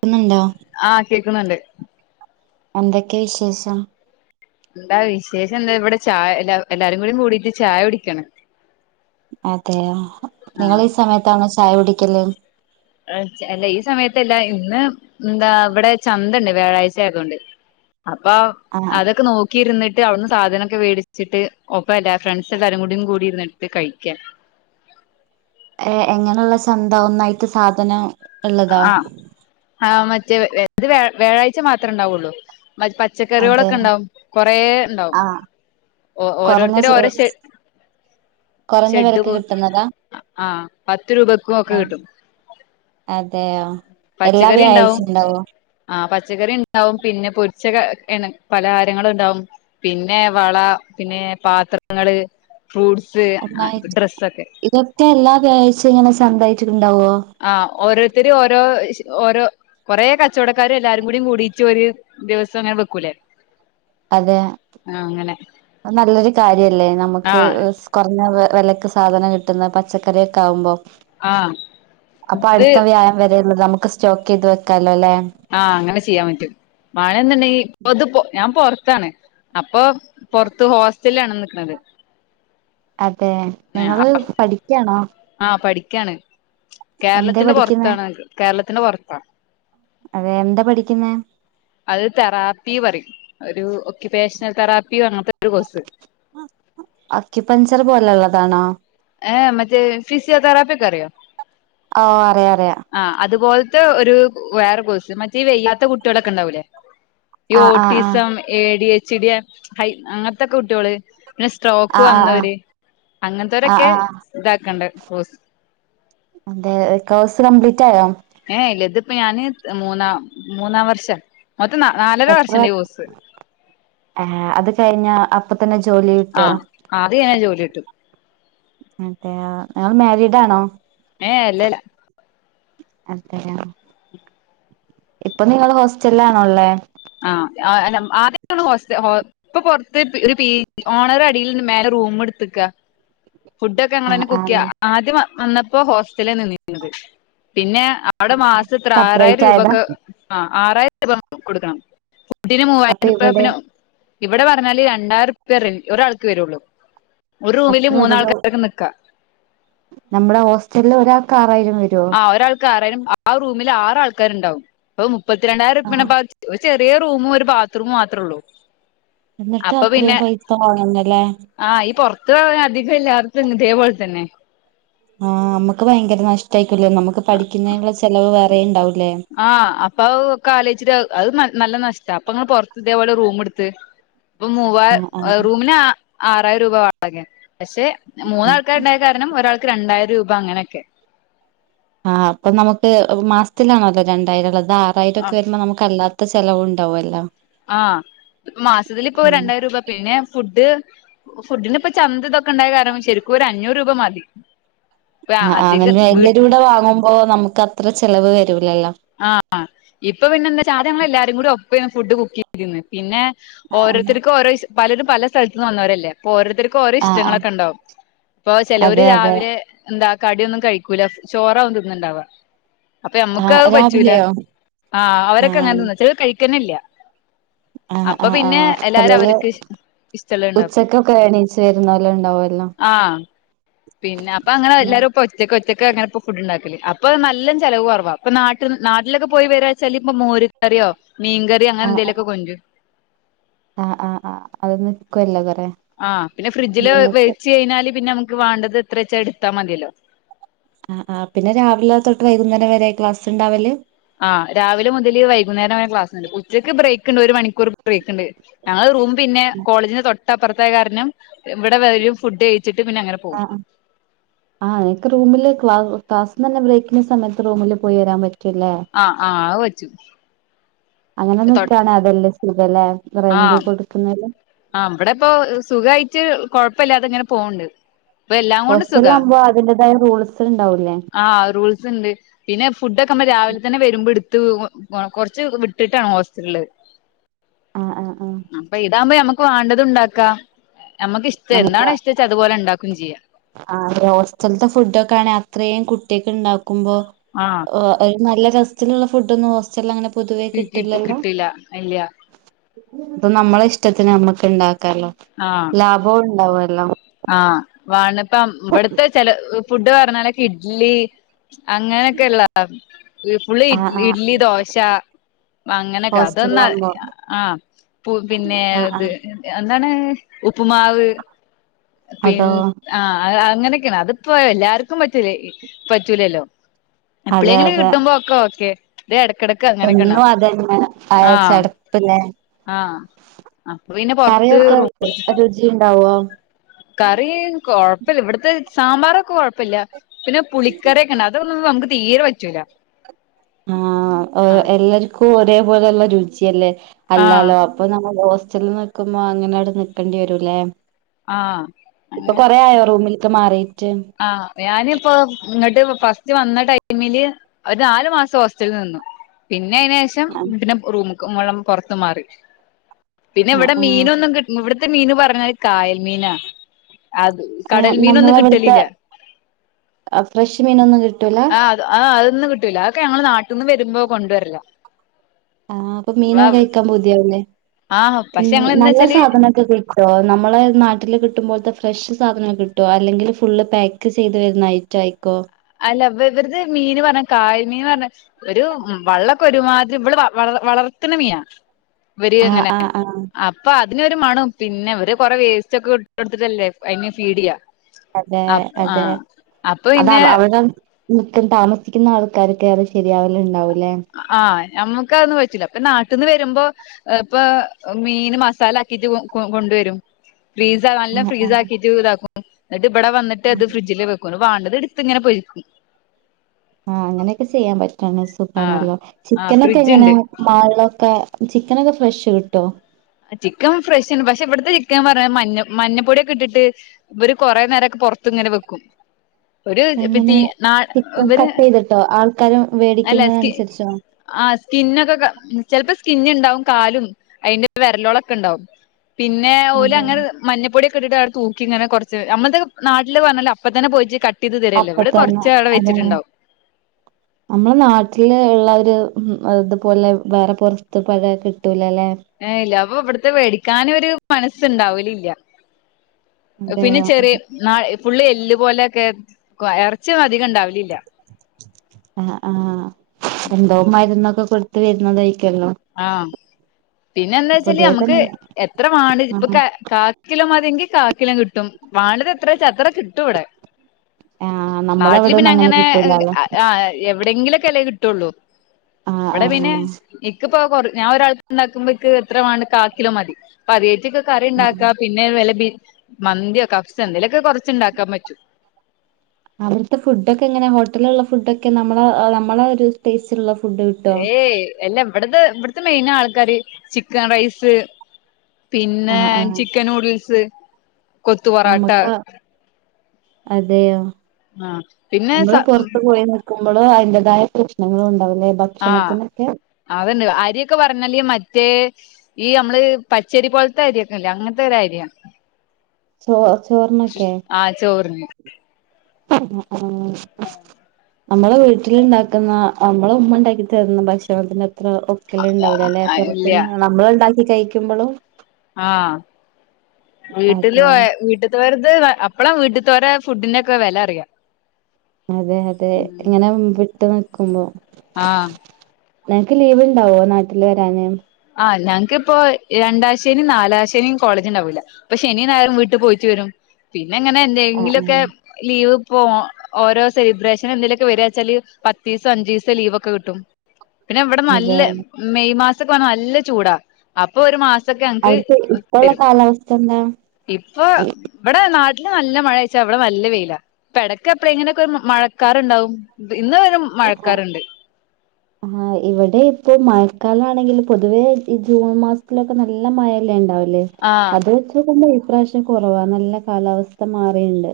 കുന്നുണ്ടോ ആ കേക്കുന്നുണ്ട് എന്തൊക്കെയ വിശേഷം എന്താ വിശേഷം എന്താ ഇവിടെ ചായ എ എല്ലാരും കൂടി കൂടിട്ട് ചായ കുടിക്കാണ് അതെയോ ആഹ് നിങ്ങള് ഈ സമയത്താണോ ചായ കുടിന്നേ ച്ച അല്ല ഈ സമയത്തല്ല ഇന്ന് എന്താ ഇവിടെ ചന്ത ഉണ്ട് വ്യാഴാഴ്ചയാതേട്. അപ്പൊ ആ അതൊക്കെ നോക്കി. നോക്കി ഇരുന്ന് ട് സാധനൊക്കെ വേടിച്ചിട്ട് ഒപ്പം ഫ്രണ്ട്സ് എല്ലാരും കൂടും കൂടി ഇരുന്നിട്ട് കഴിക്കന്. ഏ എങ്ങനെയുള്ള ചന്ത ഒന്നായിട്ട് സാധന ആ ആ മറ്റേ ഇത് വ്യാഴാഴ്ച മാത്രേ ഉണ്ടാവുള്ളൂ. അതെ പച്ചക്കറികളൊക്കെ ഉണ്ടാവും കുറെേ ഉണ്ടാവും ആ കുറഞ്ഞ സു ഓരോരുത്തരും ഓരോ ശൊ കുറഞ്ഞ ഷെഡ് വിലക്ക് പോ കിട്ടുന്നതാ ആഹ് ആ പത്ത് രൂപക്കും ഒക്കെ ആ, കിട്ടും അതെയോ എല്ലാ പച്ചക്കറി വ്യാഴാഴ്ച ഉണ്ടാവും. ഉണ്ടാവോ ആ പച്ചക്കറി ഉണ്ടാവും പിന്നെ പൊരിച്ച പലഹാരങ്ങളും ഉണ്ടാവും. പിന്നെ വള പിന്നെ പാത്രങ്ങള്, ഫ്രൂട്സ്, ഒന്നായിട്ട് ഡ്രസ്സ്ക്കെ. ഇതൊക്കെ എല്ലാ വ്യാഴംച്ച ഇങ്ങനെ ചന്തായിച്ചിട്ടുണ്ടാവുവോ ആ ഓരോരുത്തര് ഓരോ ഓരോ കുറെേ കച്ചവടക്കാരും എല്ലാരും കൂടി കൂടിയിട്ട് ഒരു ദിവസം അങ്ങനെ വെക്കൂലേ അതെ ആ അങ്ങനെ നല്ലൊരു കാര്യല്ലേ ആ നമുക്ക്. കുറഞ്ഞ വിലക്ക് സാധനം കിട്ടുന്ന പച്ചക്കറൊക്കെ ആവുമ്പോ ആ അപ്പൊ ഇത് അടുത്ത വ്യായമം വരെള്ള നമുക്ക് സ്റ്റോക്ക് ചെയ്ത് വെക്കാലോ അല്ലേ? ആഹ് അങ്ങനെ ചെയ്യാൻ പറ്റും മഴന്നണ്ടെങ്കിൽ ഞാൻ പൊറത്താണ്. അപ്പൊ പുറത്ത് ഹോസ്റ്റല് ആണ് നിക്കുന്നത്. അതെ നിങ്ങള് പഠിക്കയാണോ? ആഹ് പഠിക്കയാണ് എന്തേ കേരളത്തിന്റെ പഠിക്കുന്നേ പുറത്താണ് കേരളത്തിന്റെ പുറത്താ അതെ എന്താ പഠിക്കുനെ? അത് തെറാപ്പി പറയും ഒരു ഒക്കയുപേഷണൽ തെറാപ്പിയും അങ്ങനത്തെ ഒരു കോഴ്സ്. അക്കിപ്പഞ്ചർ പോലെ ഉ ള്ളതാണോ? ഹ് മറ്റേ ഫിസി യേ തറപ്പാറി ഒകൊറിയോ ഓ അറിയ അറിയാം ആ അതുപോലത്തെ ഒരു വേറെ കോസ് മറ്റേ വെയ്യാത്ത കുട്ടികളൊക്കെ ഉണ്ടാവൂലേ ഈ ആ ആ ആ ഓട്ടീസം എ ഡി എച്ച്യ ഹൈ അങ്ങനത്തെക്കെ കുട്ടികള് പിന്നെ ആ സ്ട്രോക്ക് ആ വന്നവര് ആ അങ്ങനത്തവരൊക്കെ ആ ആ ഇതാക്കണ്ട കെസ് അതെ കോഴ്സ് കംപ്ലീറ്റ് ആയോ? ഏ ഇല്ല ഇതിപ്പ ഞാന് മൂന്നാം മൂന്നാം വർഷം മൊത്തം ന നാലര വർഷംന്റെഈ കോഴസ്. ആഹ ഹെ അത് കഴിഞ്ഞ അപ്പൊ തന്നെ ജോലി ആ കിട്ടോ? അത് കഴിഞ്ഞാൽ ജോലികിടും. അതെ ഇയാൾ മരീഡ് ആണോ? ഏ അല്ലല്ല [inaudible] ഇപ്പൊനിങ്ങള് ഹോസ്റ്റലാണല്ലേള്. ആ അല്ല ആദ്യകെളെ ഹോസ്റ്റ ഹോ ഇപ്പൊ പൊറ്ത്ത് ഒര് പീടി ഓണറ് അടില് മേലെ റൂം ഇട്ത്ക്കാ. ഫുഡോക്കെ ആ ങ്ങളന്നെ ആ കുക്ക്യ ആദ്യം വന്നപ്പോ ഹോസ്റ്റലെ നിന്നിന്നത് പിന്നെ ആ അവ്ടെ വർഡ് ത്രെ ആറായിരം സെപ്പറേറ്റ് ആയതാ രൂപക് ആ ആറായിരൂപ കൊട്ക്കണം ഫുഡിന് അപ്പൊ മൂവായിരൂപ്പെ ഇവിടെ പിന്നെ ഇവിടെ പറഞ്ഞാല് രണ്ടായിരംറുപൃ ഒരാൾക്ക് വെരൊള്ളൂ. ഒരു റൂമില് അത്ര പേരുള്ളൂ മൂന്നാൾക്കാക്കെ ന്ക്കാ. നമ്മുടെ ഹോസ്റ്റലിൽ ഒരാൾക്ക് ആറായിരം വരുരൊ ആരാൾക്കാരായാലും ആ റൂമിൽ ആറ് ആൾക്കാരുണ്ടാവും അപ്പൊ മുപ്പത്തിരണ്ടായിരം. ആ പ്പ ഒരു ചെറൊ റൂമും ഒരു ബാത്റൂമ് മാത്രള്ളൂ. എന്നിട്ട് അത്രേം പൈസ വാങ്ന്ന്ലെ ആ ഈ പൊർത്ത് ആ അധികംല്ലാട്ത് ഇങ്‌ ഇതേപോൽ തന്നെ. ആഹ് മ്മക്ക് ഭയങ്കെര നഷ്ടക്കൂല്ലേ നമ്മ്ക്ക് പഠിക്കുന്നെൻള്ള ചെലവ് വേറെം ഇണ്ടാവൂല്ലേ. ആഹ് അപ്പഹ് ക്കെ ആലോയ്ച്ചിട്ട് അഹ് നല്ല നഷ്ട അപ്പൊങ്ങൾ പൊർത്ത് ഇതെ ഇതെപൊലെ റൂം ഇട്ത്ത്. പ്പൊ ആഹ് ആഹ് മൂവായിയ് റൂമിന് ആറായിരൂപ വാടകെ പശെ ആഹ് മൂന്നാൾക്കാര്ണ്ടായ കാ ര് ണം ഒരാൾക്ക് രണ്ടായിരൂപ അങ്ങനെക്കെ ആഹ് അപ്പൊ നമുക്ക് ഹ് മാസ്‌ ത്തിലാണൊ രണ്ടായിരൊക്കെ അതൊ ആറായിരൊക്കെ വരുബൊ നമുക്ക്ല്ലാത്ത ത്ത ചെലവുണ്ടാവോല്ലൊ ആഹ് മാസത്തിൽ പ്പൊ രണ്ടായിരൂപ പിന്നെ ഫുഡ് ഫുഡിന് ഇപ്പൊ ചന്ത് ഇതൊക്കെണ്ടായ കാരണം ശെരിക്കും ഒര് അഞ്ഞൂരൂപ മതി ഇപ്പ ആഹ് അധികം വീ ആയിനെരുടെ വാങ്ങുമ്പോ നമുക്കത്ര ചെലവ് വരൂലല്ലോ ആഹ് ഇപ്പൊ പിന്നെന്താച്ച ആദ്യങ്ങളെല്ലാരും കൂടി ഫുഡ് കുക്കി രിന്ന് പിന്നെ ആഹ് ഓരോര്ത്തര്ക്കും ഓരോ ഇഷ് പലരും പല സ്ഥൽത്ന്ന് വന്നോരല്ലേ പ്പൊ ഓരോര്ത്തര്ക്കൊരോ ആഹ് ആഹ് ഇഷ്ടങ്ങളോകെഇണ്ടാവും പ്പൊ ചെലോര് അതെ അതെ രാവിലെ എന്താ കഡ്യോന്നും കഴിക്കൂല ചോറാവും തിന്ണ്ടാവ പ്പഹ് ആഹ് ഞമ്മക്കഹ് പറ്റൂല രാവിലെയോ ആഹ് അവരൊക്കങ്ങനെ ആഹ് തിന്നും ചെലൊര് കഴികന്നല്ല ആഹ് അപ്പൊ ആഹ് പിന്നെ ആഹ് എല്ലാരും ചെലര് അവര്ക്ക് ഇഷ് ഇഷ്ടള്ളഹ് ണ്ടാക്കും ഉച്ചക്കൊക്കെ എണീച്ച് വരുന്നോല് ഉണ്ടാവുമല്ലോ ആഹ് പിന്നെ പ്പൊ ങ്ങനെ എല്ലാരും പ്പൊ ഒറ്റൊക് ഒറ്റക്ക് അങ്ങനെപം ഫുഡ്ണ്ടാക്കല് അപ്പൊ ന്നല്ലൊം ചെ ലവ്കൊറ് വ പ്പൊ നാട്ട്ന് നാട്ട്ലൊക്കെ പോയി വെരാച്ചാല് ഇപ്പ മോര് കറ്യോ മീകറിയോ അങ്ങനെ ന്തെലൊക്കെ കൊണ്ട്രും അഹ്ആഹ് ആഹ് അത് നിക്കൊല്ലൊ കൊറെ ആഹ് പിന്നെ ഫ്രിജില് വേചെയ്ഞ്ഞാല് പിന്നെ നമക്ക് വാണ്ടത് ത്രെച്ചാ എട്ത്താ മതില്ലോ ആഹ് ആഹ് പിന്നെ രാവിലെ തൊട്ട് വൈകുന്നേരം വരെ ക്ലാസ് ണ്ടാവല് ആഹ് രാവി ലെ മുതല് വൈകുന്നേരം വരെ ക്ലാസ്ണ്ട് ഉച്ചയ്ക്ക് ബ്രേക്ക്ണ്ട് ഒര് മണിക്കൂർ ബ്രേക്ക്ണ്ട് ഞങ്ങള് റൂം പിന്നെ കോളജിന്റെ തൊട്ടപ്പർത്തായ കാരന്നം ഇവ്ടെ വെരും ഫുഡ് കയിച്ട്ട് പിന്നെ അങ്ങനെ പൊ ആഹ് ആഹ് ങ്ങക്ക് റൂമില് ക്ലാസ് ക്ലാസ് ന്നന്നെ ബ്രേക്കിന്സമേത്ത് റൂമ് ല് പോയിരാം പറ്റൂല്ലേ ആഹ് ആഹ് അയ്പറ്റു അങ്ങനെ ന്ക്കാണതെല്ലെ സുഖല്ലേ റെന്റ് ആഹ് കൊടുക്കുന്നെരം ആഹ് ബെടെ പ്പൊ സുഖായിറ്റ് കൊഴപ്പല്ലതങ്ങനെ പോണ്ട് പ്പ എല്ലാകൊണ്ട് സുഖ ഹോസ്റ്റലിലാകുമ്പോ അതിന്റേതായ റൂൾസ് ഉണ്ടാവൂലേ ആ ഹ് റൂൾസ്‌ സ്‌ണ്ട് പിന്നെ ഫുഡോക്കെമ്മ രാവ് ലെ തന്നെ വര്മ്പോ ഇട്ത്ത് ഓ കൊറ് കൊറ്ച്ച് വിട്ട്ട്ടാണ് ഹോസ്‌ഡ്രില് ആഹ് ആഹ് ആഹ് അപ്പൊ ഇതാവുമ്പോ ഞമ്മ്ക്ക്‌ വാണ്ടത് ഇണ്ടാക്കാ ഞമക്ക് ഇഷ്ടം എന്താണോ ഇഷ്ടച്ച അതുപോലെ ണ്ടാക്കും ചെയ്യാ ആഹ് ഹോസ്റ്റൽത്തെ ഫുഡോക്കെ ആണേ അത്രേം കുട്ടിക് ണ്ടാക്കുമ്പോ ആഹ് ഓ. ഒര് നല്ല രസ്‌ത്ത്ല്ള്ള ഫുഡോന്നും ഹോസ്റ്റൽലങ്ങനെ പൊതുവേ കിട്ടി കിട്ട്ല്ലല്ലോ? കിട്ടില്ല ഇല്ല പ്പൊ നമ്മളെ ഇഷ്ടത്തിന് നമ്മക്ക് ണ്ടാക്കാല്ലോ ആഹ് ലാഭൊണ്ടാവോ ലൊ ആഹ് വാണ് ഇപ്പ ഇവിടുത്തെ ചെല ഫുഡ് പറഞ്ഞാലൊക്കെ ഇഡ്ലി അങ്ങനൊക്കെള്ളാ ഫുളള് ഇ ആ ആ ഇഡ്ലി ദോശ അങ്ങനെയൊക്കെ അതൊന്നാ ഹോസ്റ്റലാകുമ്പോ ആഹ് പിന്നെ ആ ആ ഇത് എന്താണ് ഉപ്പുമാവ് അതോ പിന്ന ആഹ് അങ്ങനെയൊക്കെയാണ് അതിപ്പോ എല്ലാർക്കും പറ്റൂല പറ്റൂലല്ലോ അതെ എപ്പളേങ്കിലും അതെ കിട്ടുമ്പോ ഒക്കെ ഇത് എടക്കടക്ക് അങ്ങനെയൊക്കെണ്ട എന്നും അതന്നെ ആയ ആഹ് ചടപ്പല്ലേ ആഹ് അപ്പൊ പിന്നെ പൊറത്ത് റൂം കൊടു ജി ഇണ്ടാവോ കറി കൊഴപ്പല്ല ഇവിടത്തെ സാമ്പാറൊക്കെ കൊഴപ്പല്ല പിന്നെ പുളിക്കറിഒക്കെ അതൊന്നും നമുക്ക് തീരെ പറ്റൂല്ല ആഹ് എല്ലാർക്കും ഒരേപോലെയുള്ള രുചിയല്ലേ ആഹ് അല്ലാലോ അപ്പൊ നമ്മൾ ഹോസ്റ്റൽല് നിക്കുമ്പോ അങ്ങനാട് നിക്കണ്ടി വരൂല്ലേ. ആഹ് ഇപ്പൊ അങ്ങ കൊറേ ആയോ റൂമിൽക്ക് മാറിട്ട് ആഹ് ഞാനിപ്പോ ഇങ്ങട്ട് ഫസ്റ്റ് വന്ന ടൈമില് ഒര് നാല് മാസം ഹോസ്റ്റൽല് നിന്നു. പിന്നെ അയ്‌നേ ഷം ആഹ് പിന്നെ റൂമ്ക്ക് മൊളം പുറത്ത് മാറി. പിന്നെ ആഹ് ഇവടെ ആഹ് മീനൊന്നും കി ഇവ്ട്ത്തെ മീൻ പറഞ്ഞാല് കായൽ മീനാ അത് ഏഹ് കടൽ മീനൊന്നും നമ്മളെവെട്ത്തെ കിട്ടലില്ല ഫ്രഷ് മീനൊന്നും കിട്ടൂല? ആഹ് അത് അ അതൊന്നും കിട്ടൂല്ല. അതൊക്കെ ഞങ്ങള് നാട്ട്ന്ന് വരുമ്പോ കൊണ്ട് വരലാ. ആഹ് അപ്പം മീനൊക്കെ കഴിക്കാൻ പൂതിയാവൂല്ലേ? ആഹ് പക്ഷെ ഞങ്ങള് നല്ല എന്താച്ചാല് സാധനൊക്കെ കയ് ക്കോ? നമ്മളെ നാട്ടില് കിട്ടുമ്പോൽത്തെ ഫ്രഷ് സാധനങ്ങള് കിട്ടോ? അല്ലെങ്കിൽ ഫുള്ള് പാക്ക് ചെയ്ത് വരുന്ന ഐ റ്റായിക്കോ? അല്ല ഇവര്ത് മീന് പറഞ്ഞാ കായൽ മീൻ പർഞ്ഞ ഒരു വള്ളൊക്കെ ഒരുമാതിരി ഇവിള് വള വളർത്ത്ണ മീനാ. ഇവര് ആഹ് ഇങ്ങനെ ആഹ് ആഹ് അ പ്പൊ അതിനൊരു മണും. പിന്നെ അവര് കൊറെ വേസ്റ്റൊക്കെ ഇട്ടൊട്ത്തിട്ടല്ലേ അതിനെ ഫീഡിയ്യാ അതെ അപ് അതെ ആഹ് അപ്പൊ പിന്നെ ട്ടും താമസിക്കുന്ന ആൾക്കാര്ക്കെ ശരിയാവല് ഉണ്ടാവൂ ല്ലേ ആഹ് ഞമ്മക്ക് അതൊന്നും പറ്റൂല്ല. അപ്പൊ നാട്ടിന്ന് വരുമ്പോ ഇപ്പ മീന് മസാല ആക്കിട്ട് കൊണ്ടുവരും. ഫ്രീസാ നല്ല ആഹ് ഫ്രീസ് ആഹ് ആക്കിട്ട് ഇതാക്കും. എന്നിട്ട് ഇവടെ വന്നിട്ടത് ഫ്രിഡ്ജില് വെ ക്കും. വാണ്ടത് ഇട്ത്ത് ഇങ്ങനെ പൊരിക്കും. ആഹ് അങ്ങനെയൊക്കെ ചെയ്യാൻ പറ്റാണെ ആഹ് സുഖാണല്ലോ. ആഹ് ചിക്കൻ ഒക്കെ എങ്ങനാ? ഫ്രിഡ്ജ്ണ്ട് മാൾലൊക്കെ. ചിക്കനൊക്കെ ഫ്രഷ് കിട്ടോ? ചിക്കൻ ഫ്രഷ്ണ്. പക്ഷെ ഇവട്ത്തെ ചിക്കൻ പർഞ്ഞാ മഞ്ഞ മഞ്ഞപ്പൊടിയൊക്കെ ഇട്ടിട്ട് ഇവര് കുറേ നേരം ഒക്കെ പൊർത്ത് ഇങ്ങനെ വെക്കും. ഒരു ഇപ്പ എങ്ങനെ തീ നാര് ചിക്കൻ ഇവര് കട്ട് ചെയ്തിട്ടോ ആൾക്കാര് അല്ല വേടിക്കുന്നത് സ്‌കി അനുസരിച്ചോ ആഹ് സ്കിന്ന് ഒക്കെക്ക ചെൽപ്പോ സ്കിന്ന് ണ്ടാവും. കാലും വെര്ലോളൊക്കെ ണ്ടാവും. പിന്നെ അതെ ഓലങ്ങനെത് മഞ്ഞപ്പൊടിഒക്കെ ഇട്ടിട്ട് അവ്ടെ തൂക്കിങ്ങനെ കൊർച്ച് ഞമ്മൾതൊക്കെ നാട്ടില് ന്ന് പർഞാല് അപ്പ തന്നെ പോയിറ്റ് ക ട്ടെയ്ത് തര്ല്ലെ. അപ്പ ഇവടെ കൊർച്ച തന്നെ വ്ടെ വെച്ചിട്ട്ണ്ടാവും. [inaudible] നമ്മളെ നാട്ടില് ഉള്ള ഒരു ഇതുപോലെ വേറെ പൊർത്ത് പോഴാ കിട്ടൂലല്ലെ ഏഹ് ഇല്ല അപ്പൊ ഇവട്ത്തെ വേടിക്കാനൊര് മനസ്സ് ഇണ്ടാവലില്ല. അതെ പിന്നെ ചെറിയ നാ ഫുള്ള് എല്ല് പോലെയൊക്കെ കൊ എറച്ചി ഒന്നും അധികം ഉണ്ടാവലില്ല. ആഹ് ആഹ് എന്തോ മരുന്നൊക്കെ കൊടുത്ത് വരുന്നതായിക്കല്ലോ. ആഹ്. പിന്നെ എന്താ വച്ചാല് നമ്മക്ക് തന്നെ എത്ര വാണ്ട്യ ആ ഇപ്പൊ കാ കിലോ മതിയെങ്കി കാക്കിലോം കിട്ടും. വാണ്ടത് എത്രേ ച്ചാ അത്ര കിട്ടും ഇവടെ. ആ നമ്മളെ നാട്ടില് പിന്നെ അവിടൊന്നും അങ്ങനെ കിട്ടൂലല്ലോ [unintelligible] എവിടെങ്കിലൊക്കല്ലേ കിട്ടൊള്ളു. ആ ആ ഇവടെ പിന്നെ ഇക്ക് പ്പോ കൊറ് ഞാൻ ഒരാൾക്ക് ഇണ്ടാക്കുമ്പോ ഇൻക് എത്രേ വാണ്ടെ കാക്കിലോം മതി. അപ്പ അതിയേറ്റ് ക്ക് ആ കറിണ്ടാക്കാ പി ന്നെ വല്ല ബി മന്തിയോ കഫ്സേ എന്തെലൊക്കെ കൊറച്ച് ഇണ്ടാക്കാൻ പറ്റും. അവിടുത്തെ ഫുഡൊക്കെ എങ്ങന? ഹോട്ടല്ള്ള ഫുഡൊക്കെ? നമ്മളെ നമ്മളെ ഒരു സ്പേസിലുള്ള ഫുഡ് കി ഏയ് അല്ല ഇവട്ത് ഇവിട്ത്തെ മെയിൻ ആൾക്കാര് ചിക്കൻ റൈസ് ആ പിന്നെ ആ ചിക്കൻ നൂഡിൽസ് കൊത്തു പൊറാട്ട നമ്ക്കാ അതെയോ ആ പിന്നെ സ നമ്മള് പൊർത്ത് പോയി നി നിക്കുമ്പളും അയിന്റതായ പ്രശ്നങ്ങളും ഉണ്ടാവു ലേ. ഭ ആഹ് അത് ണ്ട്. അരിയൊക്കെ പറഞ്ഞാല് മറ്റേ ഈ യമ്മള് പച്ചരി പോൽത്തെ അരിയൊക്കെല്ലേ അങ്ങൻത്തൊര രിയാ. ചോ ചോറിനൊക്കെ ആഹ് ചോറിന് ആഹ് നമ്മളെ വീട്ടില് ണ്ടാക്ക്ന്ന നമ്മള ഉമ്മ ണ്ടാക്കി തരുന്ന ഭക്ഷണത്തിന്റെ അത്ര ഒ ഉണ്ടാവൂല ലെ ഇല്ല പോറത്ത്ന് നമ്മള് ണ്ടാക്കി കഴിക്ക്മ്പളും ആഹ് വീട്ടില് അതെ പോയ വീട്ട് വെറുതെ അപ്പളാ വീട്ട്ത്തോരെ ഫുഡിന്റെ ഒക്കെ വല അറിയാ അതെ അതെ ഉം ഇങ്ങനെ വിട്ട് നിക്കുമ്പോ ആഹ് നിനക്ക് ലീവ് ഉണ്ടാവോ നാട്ടിൽ വരാന് ആഹ് ഞങ്ങക്ക് ഇപ്പോ രണ്ടാൻ ശനി നാലാൻശനി കോളേജ് ണ്ടാവൂല ഇപ്പൊ ശനി ഞായറും വീട്ട് പോയിറ്റ് വരും പിന്നെ ഇങ്ങനെ ആഹ് എന്തെങ്കിലുക്കെ ആഹ് ലീവ് പോ ഓരോ സെലിബ്രേഷൻ എന്തെലോക്ക വരാച്ചാല് പത്തീസം അൻജീസം ലീവൊക്കെ കിട്ടും പിന്നെ ഇവിടെ അതെ നല്ല മെയ് മാസക്കെ വന്നാ നല്ല ചൂടാ അപ്പൊ ഒരു മാസൊക്കെ ഞക്ക് അവിടുത്തെ ഇപ്പള്ള തരും കാലാവസ്ഥ എന്താ ഇപ്പൊ ഇവിടെ നാട്ടില് നല്ല മഴ ച്ച ഇവിടെ നല്ല വെയില ഇപ്പ ടക്ക് അപ്പളങ്കിലൊക്കെ മഴക്കാറ്ണ്ടാവും ഇന്ന് ഒരു ആഹ് മഴക്കാറ്ണ്ട് ആഹ് ഇവിടെ ഇപ്പൊ മഴക്കാല ആണെങ്കിൽ പൊതുവേ ഈ ജൂൺ മാസത്തിലൊക്ക നല്ല മഴല്ലേ ണ്ടാവല് ആഹ് അത് വെച്ചുകൊമ്പോ ഇപ്രാവശ്യം കോറവാ നല്ല കാലാവസ്ഥ മാറിണ്ട്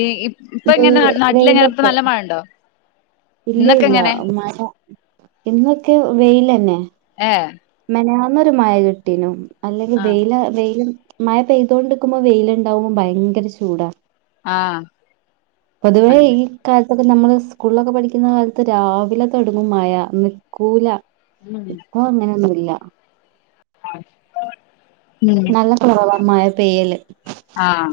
ഈ ഇ ഇപ്പൊങ്ങന നാട്ടില് എങ്ങന ഇപ്പ വെയിലൊക്കെ നല്ല മഴ ണ്ടോ ഇല്ല ഇല്ല മഴ ഇന്നൊക്കെ വെയിലന്നെ ഏ മേനയാന്നോരു മഴ കിട്ടീനും അല്ലങ്കി ആഹ് വെയില വെയില മഴ പെയ്തോണ്ട് ക്കുമ്പോ വെയില് ണ്ടാവുമ്പോ ഭയങ്കര ചൂടാ ആഹ് പൊതുവെ അങ്ങനെ ഈ കാലത്തൊക്കെ നമ്മള് സ്കൂളൊക്കെ പഠിക്കുന്ന കാലത്ത് രാവില തോടങ്ങും മഴ നിക്കൂല ഉം [unintelligible] പ്പോ അങ്ങനയൊന്നുല്ല [unintelligible] നല്ല കുറവാ മഴ പെയ്യൽ ആഹ്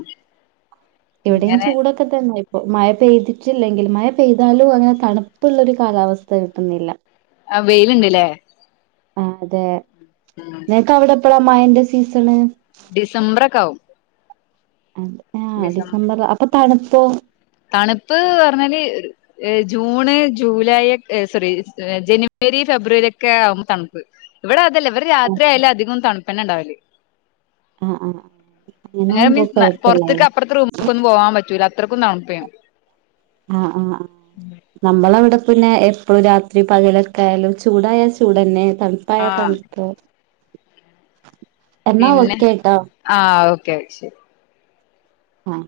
ഇവിടെയും അങ്ങനെ ചൂടൊക്ക ക്കെ തന്നെ ഇപ്പ മഴ പെയ്തിട്ടില്ലെങ്കിൽ മഴ പെയ്താലും അങ്ങന തണുപ്പുള്ളോരു കാലാവസ്ഥ കിട്ടുന്നില്ല ആഹ് വെയില് ണ്ട്ലെ ആഹ് അതെ ആഹ് നിനക്ക് അവിടെ എപ്പളാ മഴന്റെ സീസണ് ഡിസംബർ ഒക്കെ ആഉം ആഹ് ഡിസംബർ അപ്പൊ തണുപ്പോ തണുപ്പ് പറഞ്ഞാല് ഏഹ് ജൂണ് ജൂലൈ സോറി ജനുവരി ഫെബ്രുവരി ഒക്കെ ആവുമ്പോ തണുപ്പ് ഇവിടെ അതല്ലേ ഇവടെ രാത്രിയാലും അധികം തണുപ്പന്നെണ്ടാവൽ ആ ആ ആ അങ്ങനെ അങ്ങനാവുമ്പോ മീൻസ് കൊഴപ്പല്ലല്ലോ പൊറത്ത്ക്ക് അപ്പെറത്തെ റൂമ്ക്ക് ഒന്നും പോവാാൻ പറ്റൂല അത്രയ്ക്കും തണുപ്പ് ആഹ് ആഹ് ആഹ് നമ്മളവിടെ പിന്നെ എപ്പോഴും രാത്രി പകലൊക്കൊയാലും ചൂടായാൽ ചൂടന്നെ തണു പ്പായ ആഹ് തണുപ്പ് എന്നാ പിന്നെ ഓക്കേട്ടോ ആഹ് ഓക്കെ ശരി ആഹ്